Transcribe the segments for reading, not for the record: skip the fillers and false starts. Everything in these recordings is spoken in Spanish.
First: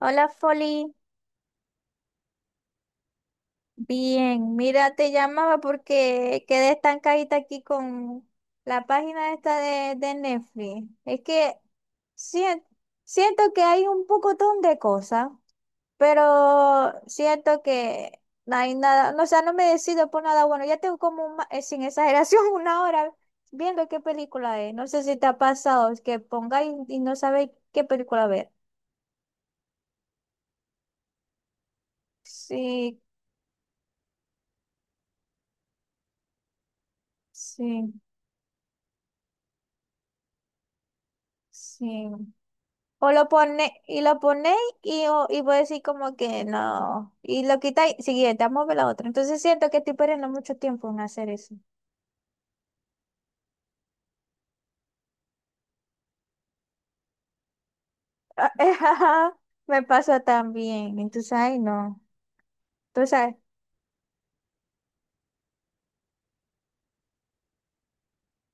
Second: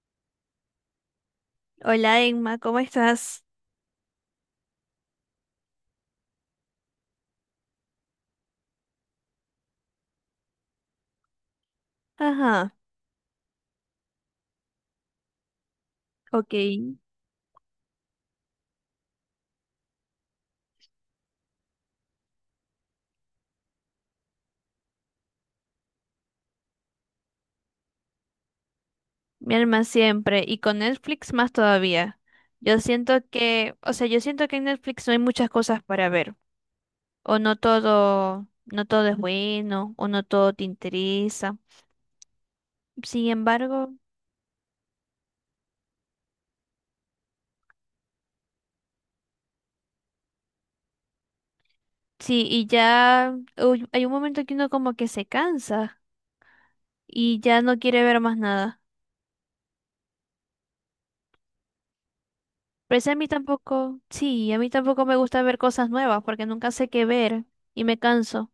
Hola, Folly. Hola Emma, ¿cómo estás? Bien, mira, te llamaba porque quedé estancadita aquí con la página esta de Netflix. Es que sien- Ajá, siento que hay un pocotón de cosas, ok. pero siento que no hay nada, no, o sea, no me decido por nada bueno. Ya tengo como, sin exageración, una hora viendo qué película es. No sé si te ha pasado es que pongáis y no sabéis qué película ver. Mi alma siempre. Y con Netflix más todavía. Yo Sí, siento que, o sea, yo siento que en Netflix no hay muchas cosas para ver. O no sí, todo, no todo es bueno, o no todo te interesa. sí. O Sin lo pone, embargo, y lo ponéis y, y vos decir como que no. Y lo quitáis, siguiente, vamos a ver la otra. Entonces siento que estoy perdiendo mucho tiempo en hacer eso. sí, y ya uy, hay un momento que uno como que se cansa y ya no quiere ver más Ah, nada. ajá. Me pasa también. Entonces, ay, no. Pero es a mí Entonces, tampoco, sí, a mí tampoco me gusta ver cosas nuevas porque nunca sé qué ver y me canso.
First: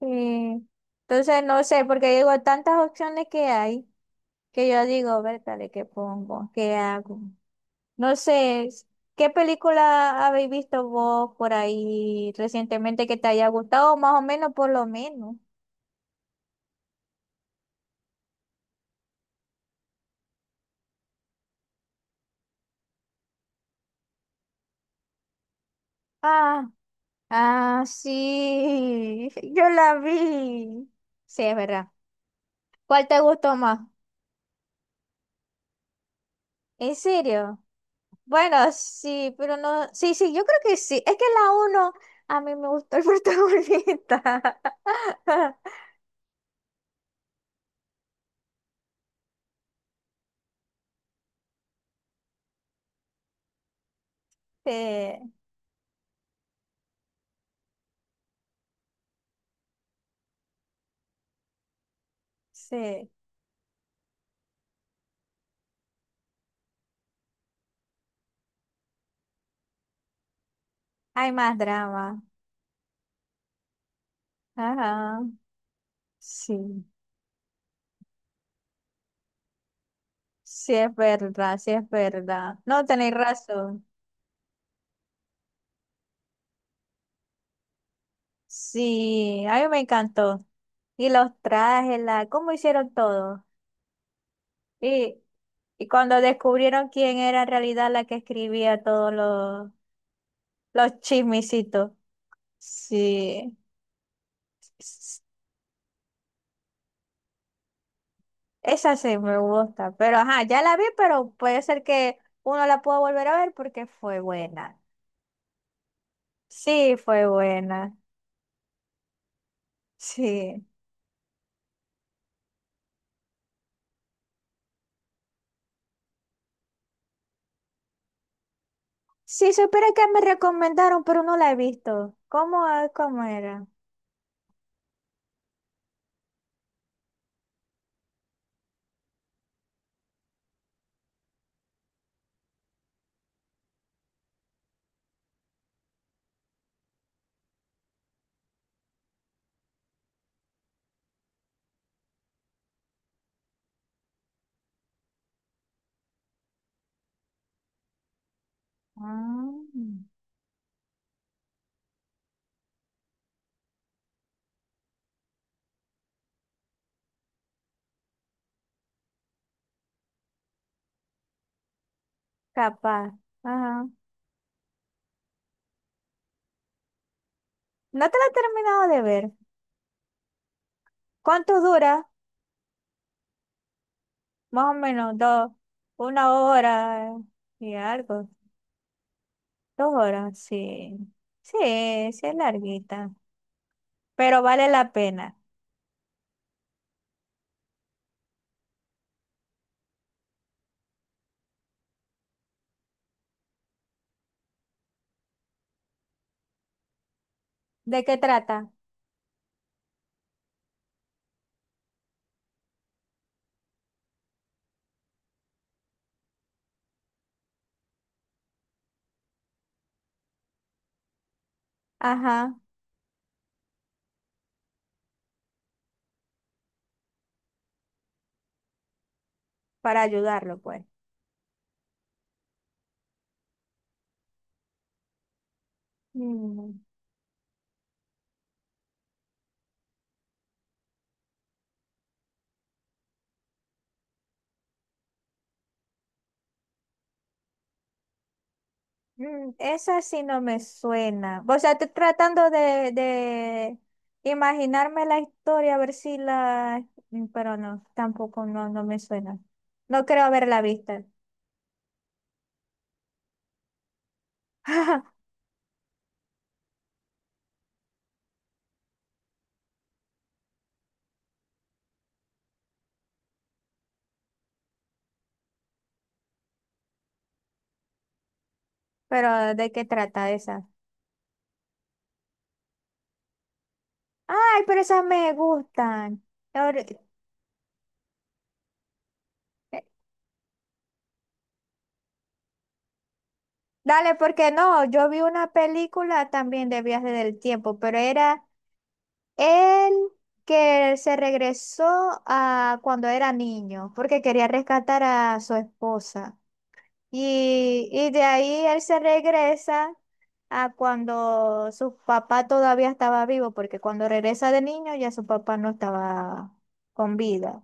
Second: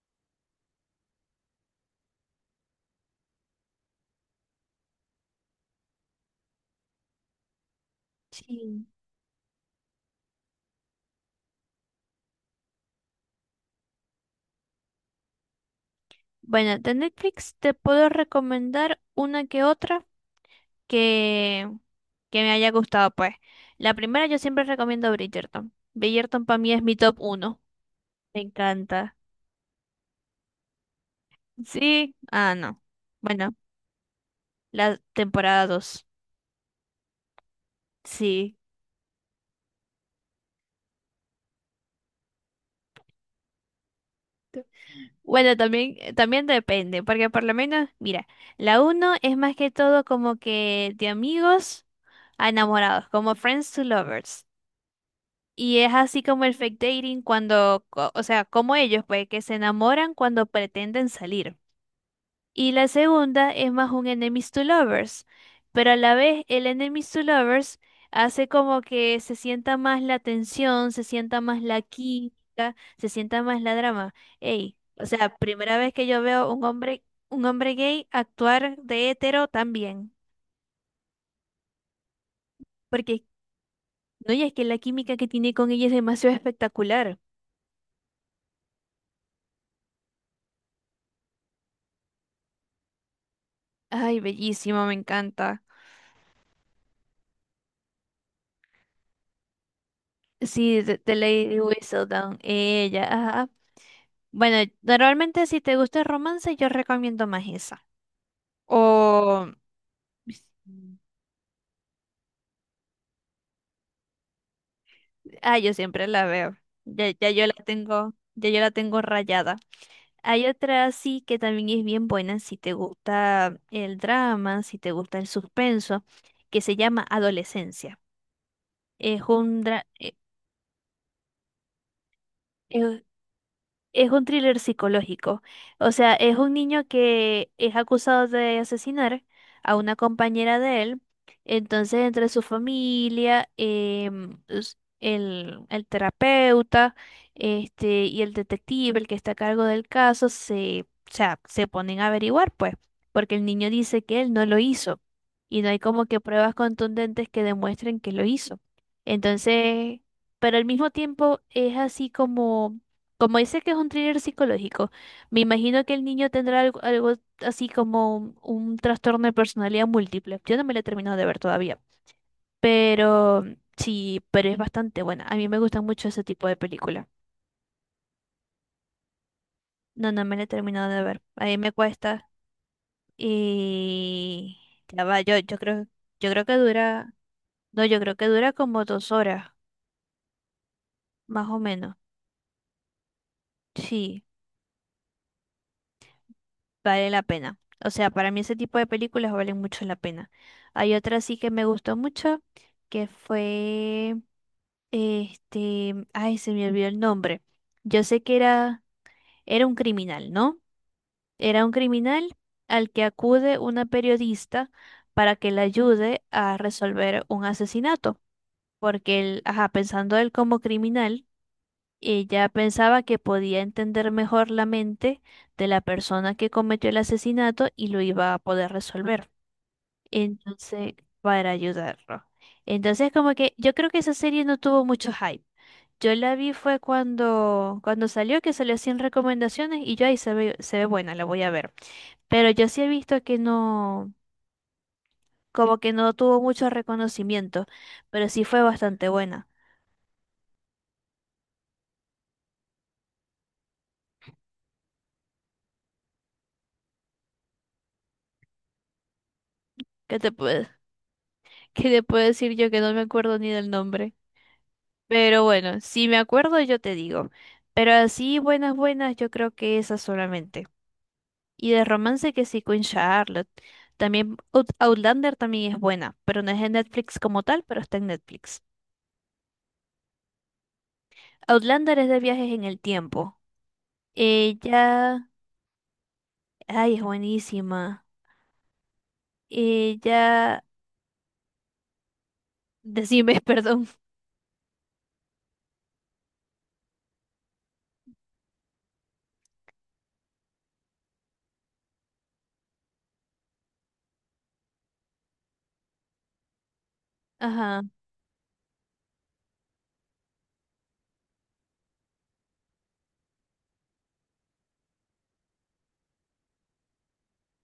sí. Entonces, no sé, porque digo, tantas opciones que hay que yo digo, ¿de ¿qué pongo? ¿Qué hago? No sé, Sí. ¿Qué película habéis visto vos por ahí recientemente que te haya gustado? Más o menos, por lo menos. Bueno, de Netflix te puedo recomendar una que otra que, que me haya gustado, pues. La primera yo siempre recomiendo Bridgerton. Bridgerton para Ah. mí es mi top uno. Ah, Me encanta. sí, yo la vi. Sí, es verdad. Sí, ah, no. ¿Cuál te Bueno, gustó más? la temporada 2. ¿En serio? Bueno, Sí. sí, pero no. Sí, sí, yo creo que sí. Es que la uno, a mí me gustó el protagonista. Bueno, también, depende, porque por lo menos, mira, la uno es más que todo como que de amigos a enamorados, como Friends to Lovers. Sí, Y es así como el fake dating cuando, o sea, como ellos, pues, que se enamoran cuando pretenden salir. Y la sí. segunda es más un enemies to lovers, pero a la vez el enemies to lovers hace como que se sienta más la tensión, se Hay sienta más más la drama. química, se sienta más la drama. Ey, o Ajá. sea, primera vez que yo veo Sí, un hombre gay actuar de hetero también, sí, es verdad, sí, es verdad. No tenéis porque razón. no, y es que la química que tiene con ella es demasiado espectacular. Sí, a mí me encantó. Y los trajes, la, cómo hicieron todo. Ay, bellísimo, me y encanta. y cuando descubrieron quién era en realidad la que escribía todos los, Sí, de, los de Lady chismicitos. Whistledown, ella, ajá. Sí, Bueno, s- normalmente si te gusta el romance, yo recomiendo más esa. esa sí me O, gusta, pero ajá, ya la vi, pero puede ser que uno la pueda volver a ver porque fue buena. ah, yo siempre la veo. Sí, Ya, fue ya yo la buena. tengo, ya yo la tengo rayada. Hay Sí. otra sí que también es bien buena si te gusta el drama, si te gusta el suspenso, que se llama Adolescencia. Es Sí, un dra- supiera que eh, me recomendaron, pero no la he visto. ¿Cómo, ah, eh, cómo era? Es un thriller psicológico. O sea, es un niño que es acusado de asesinar a una compañera de él. Entonces, entre su familia, el terapeuta, este, y el detective, el que está a cargo del caso, se, o sea, se ponen a averiguar, pues, porque el niño dice que él no lo hizo. Y no hay como que pruebas contundentes que demuestren que lo hizo. Entonces, Mm, pero al mismo tiempo es así como como dice que es un thriller psicológico, me imagino que el niño tendrá algo así como un trastorno de personalidad múltiple. Yo no me la he terminado de ver todavía, capaz. pero Ajá. sí, pero es bastante buena. A mí me gusta mucho ese tipo de película. No te la he terminado de ver. No, no me la he terminado de ver. A mí ¿Cuánto me dura? cuesta y Más o ya menos va, yo, dos, yo creo, yo una creo que hora dura, y no, yo creo que algo, dura como 2 horas, 2 horas, sí. más Sí, o menos. sí es larguita, Sí. pero vale la pena. Vale la pena. O sea, para mí ese tipo de películas valen mucho la pena. Hay otra sí que me gustó mucho, que fue, este, ay, se me olvidó el nombre. Yo ¿De qué sé que trata? era, era un criminal, ¿no? Era un criminal al que acude una periodista para que le ayude a resolver un asesinato, porque él, ajá, pensando él como criminal ella Ajá, pensaba que podía entender mejor la mente de la persona que cometió el asesinato y lo iba a poder resolver. para ayudarlo, pues. Entonces, para ayudarlo. Entonces, como que yo creo que esa serie no tuvo mucho hype. Yo la vi fue Mm, cuando, cuando salió, que salió sin recomendaciones y yo ahí se ve buena, la voy a ver. Pero yo sí he visto que no, como que no tuvo mucho reconocimiento, pero sí fue bastante buena. mm, esa sí no me suena. O sea, estoy tratando de imaginarme la historia, a ver si la... Mm, pero no, tampoco no, no me suena. No ¿Qué creo te haberla puedo, visto. qué te puedo decir yo que no me acuerdo ni del nombre? Pero bueno, si me acuerdo yo te digo. Pero así buenas, buenas, yo creo que esas solamente. Y de romance que sí, Queen Charlotte. También Outlander también es buena, pero no es en Netflix como tal, pero está en Netflix. Pero ¿de qué trata esa? Outlander es de viajes en el tiempo. Ay, pero esas Ella, me gustan. Ahora- ay, es buenísima. eh, Ella, decime, perdón. Dale, porque no, yo vi una película también de viaje del tiempo, pero era él que se regresó a cuando era niño, porque quería rescatar a su esposa. Ajá, Y de ahí él se regresa a cuando su papá todavía estaba vivo, porque cuando regresa de niño ya su papá no estaba con vida.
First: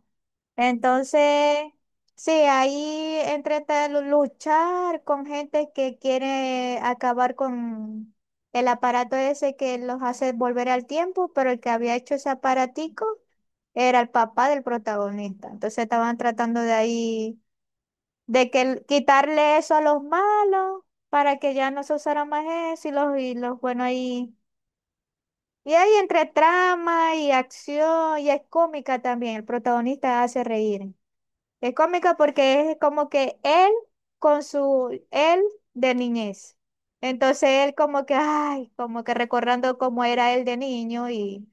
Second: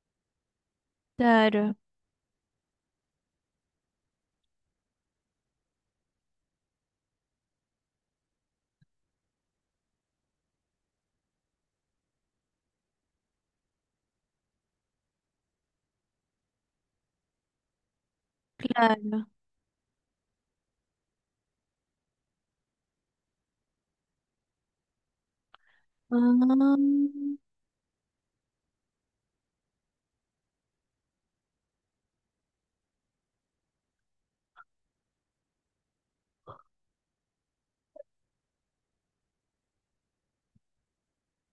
Entonces, claro, sí, ahí entre tal luchar con gente que quiere acabar con el aparato ese que los hace volver al tiempo, pero el que había hecho ese aparatico era el papá del protagonista. Entonces estaban tratando de ahí, de que el- claro. quitarle eso a los malos para que ya no se usara más eso y los buenos ahí. Y ahí entre Ah, trama y acción, y es cómica también, el protagonista hace reír. Es cómica porque es como que él con su él de niñez. Entonces él como que, ay, como que recordando cómo era él de niño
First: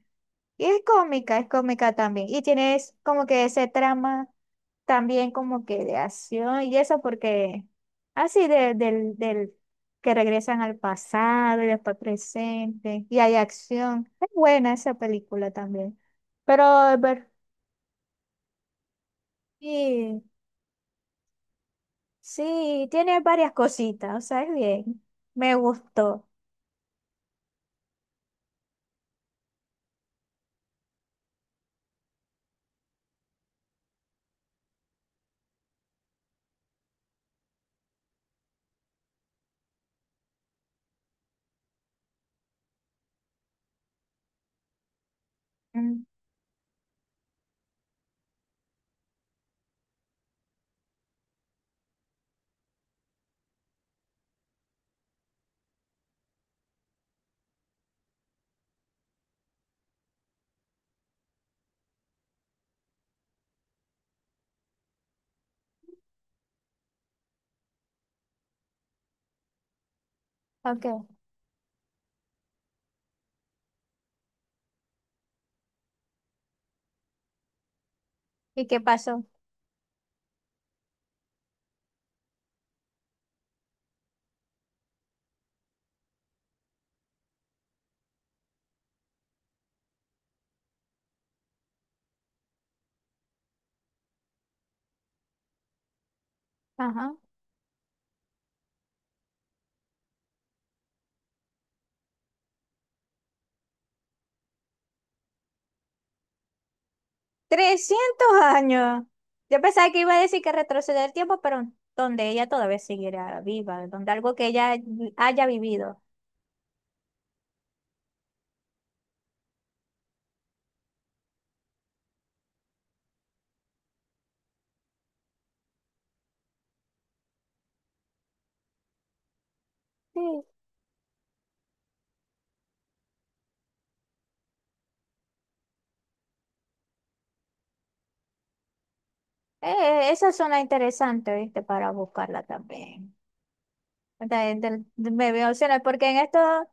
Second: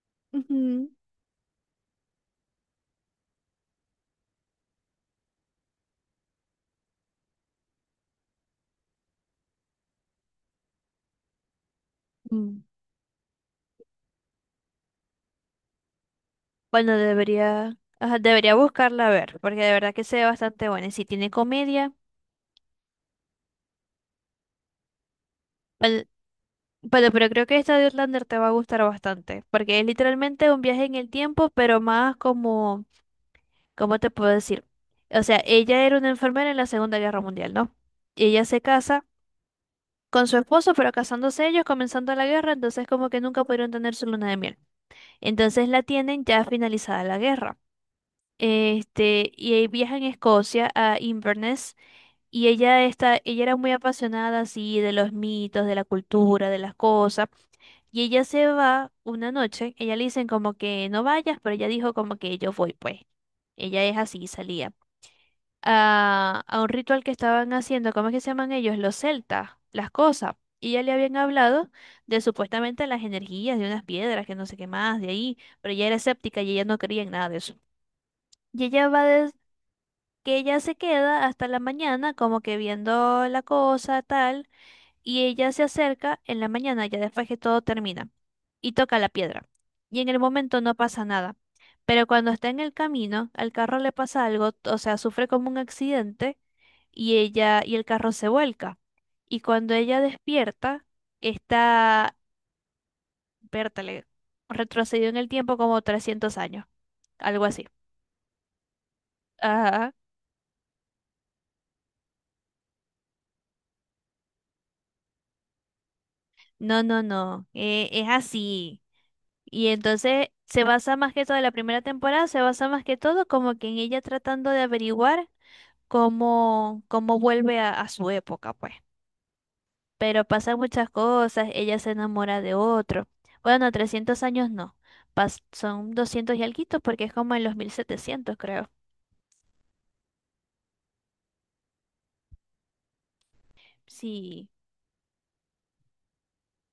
y es cómica también. Y tienes como que ese trama también como que de acción y eso porque así del que regresan al pasado y después ujú. presente y hay acción. Es buena esa película también. Pero, Bueno, ver, debería, ajá, debería buscarla a ver, porque de verdad que se sí. ve bastante buena. Y si tiene comedia, Sí, tiene varias cositas, o sea, es bien. Me bueno, gustó. bueno, pero creo que esta de Outlander te va a gustar bastante, porque es literalmente un viaje en el tiempo, pero más como, ¿cómo te puedo decir? O sea, ella era una enfermera en la Segunda Guerra Mundial, ¿no? Y ella se casa con su esposo, pero casándose ellos, comenzando la guerra, entonces como que nunca pudieron tener su luna de miel. Entonces la Mm, tienen ya finalizada la guerra. Este, y ahí viaja en Escocia a Inverness. Y ella está, ella era muy apasionada así de los mitos, de la cultura, de las cosas. Y ella se va una noche, ella le dicen como que no vayas, pero ella dijo como que yo voy, pues. Ella es así, salía. A un ritual que estaban haciendo, ¿cómo es que se llaman ellos? Los celtas, las cosas. Y ya ok, le habían hablado de supuestamente las energías de unas piedras, que no sé qué más, de ahí. Pero ella era escéptica y ella no creía en nada de eso. Y ¿y qué ella pasó? Que ella se queda hasta la mañana como que viendo la cosa, tal y ella se acerca en la mañana, ya después que todo termina, y toca la piedra. Y en el momento no pasa nada. Pero cuando está en el camino, al carro le pasa algo, o sea, sufre como un accidente Ajá. y ella y el carro se vuelca. Y cuando ella despierta, está, vértale, retrocedió en el tiempo como 300 años, algo así. 300 años. Yo pensaba Ajá. que iba a decir que retroceder el tiempo, pero donde ella todavía siguiera viva, donde algo que ella haya vivido. No, no, no, es así. Y entonces se basa más que todo, la primera temporada se basa más que todo como que en ella tratando de averiguar cómo vuelve a su época, pues. Sí, Pero pasan muchas cosas, ella se enamora de otro. Bueno, 300 años no, son 200 y alguito porque es como en los 1700 creo. Esa zona interesante, ¿viste? Para buscarla también. Sí, De- me veo opciones, porque en estos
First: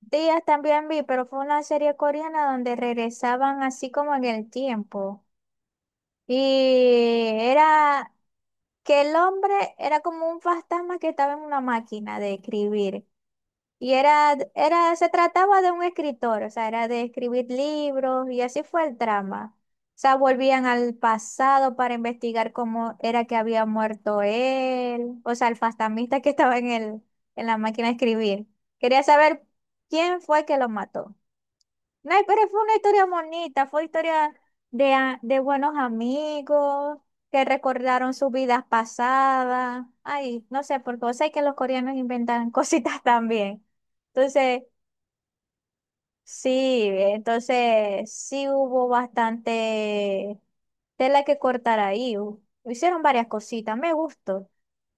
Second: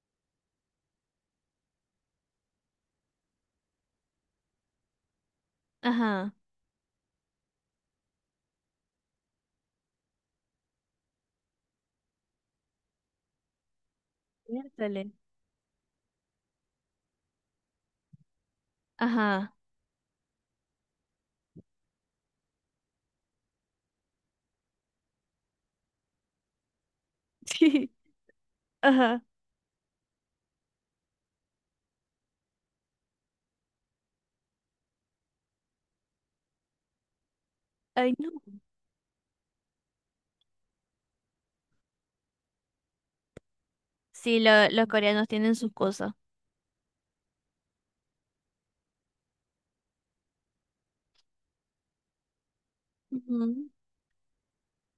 días también vi, pero fue una serie coreana donde regresaban así como en el tiempo. ajá. Y era que el hombre era como un fantasma que estaba en una máquina de escribir. Y Miércoles. se trataba de un escritor, o sea, era de escribir libros y así fue el Ajá. trama. O sea, volvían al pasado para investigar cómo era que había muerto él, o sea, el fantasmista que estaba en el, en la máquina Sí, de escribir. Quería ajá. saber quién fue que lo mató. No, pero fue una historia bonita, fue historia de buenos amigos que recordaron Ay, sus no. vidas pasadas. Ay, no sé, porque vos sabés que los coreanos inventan cositas también. Sí, Entonces, los coreanos tienen sus cosas. sí, entonces sí hubo bastante tela que cortar ahí. Hicieron varias Ujú. cositas, me gustó.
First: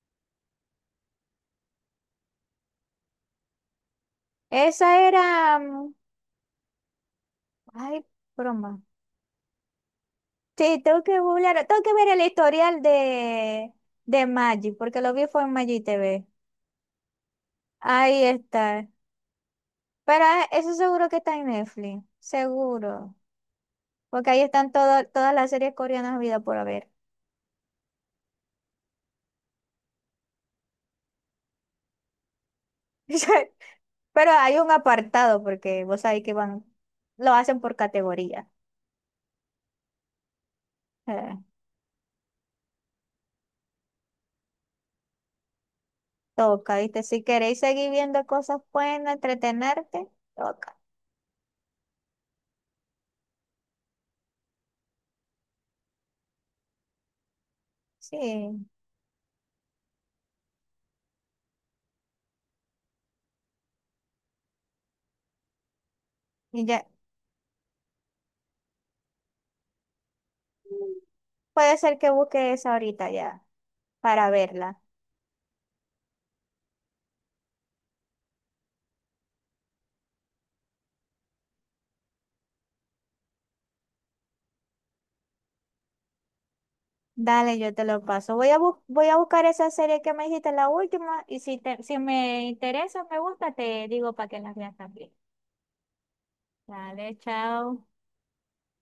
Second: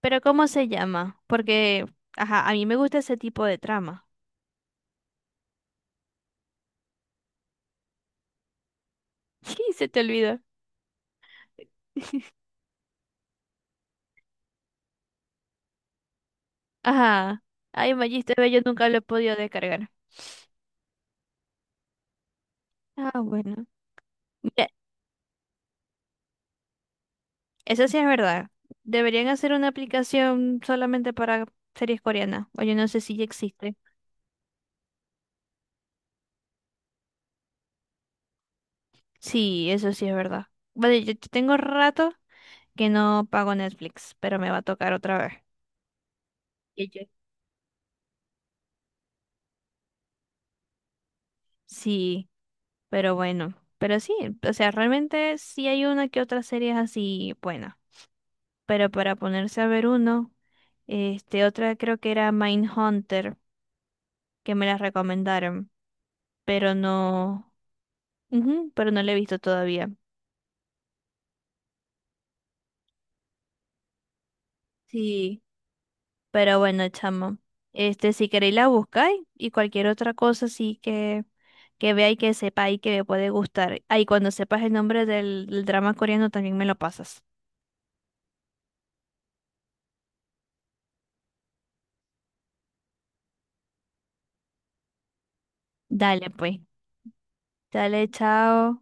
Pero ¿cómo se llama? Porque, ajá, a mí me gusta ese tipo de trama. Esa era, mm, ay, broma. Sí, se te olvidó. Sí, tengo que googlear, tengo que ver el historial de Magic, porque lo vi fue en Magic TV. Ajá. Ay, Ahí Magiste ve, yo está. nunca lo he podido descargar. Pero ah, eso seguro que está en Netflix, seguro. Ah, bueno. Porque ahí Mira, están todas las series coreanas vida por haber. eso sí es verdad. Deberían hacer una aplicación solamente para series coreanas. O yo no sé si ya existe. Pero hay un apartado, porque vos sabés que van, lo hacen por categoría. Sí, eso sí es verdad. Vale, yo Eh, tengo rato que no pago Netflix, pero me va a tocar otra vez. toca, ¿Y ¿viste? yo? Si queréis seguir viendo cosas buenas, entretenerte, toca. Sí, pero bueno. Pero sí, o sea, realmente sí hay una que otra serie así buena. Sí, Pero para ponerse a ver uno, este, otra creo que era Mindhunter, que me la recomendaron, y pero ya. no, ujú, pero no la he visto todavía. Puede ser que busque esa ahorita ya, para verla. Sí. Pero bueno, chamo, este, si queréis la buscáis y cualquier otra cosa sí que vea y que sepa y que me puede gustar. Ahí cuando sepas el nombre del drama coreano también me lo pasas. Dale, yo te lo paso. Voy a, voy a buscar esa serie que me dijiste, la última, y si, si me interesa, me gusta, te digo para que las veas también. Dale, pues. Dale, chao. Dale, chao.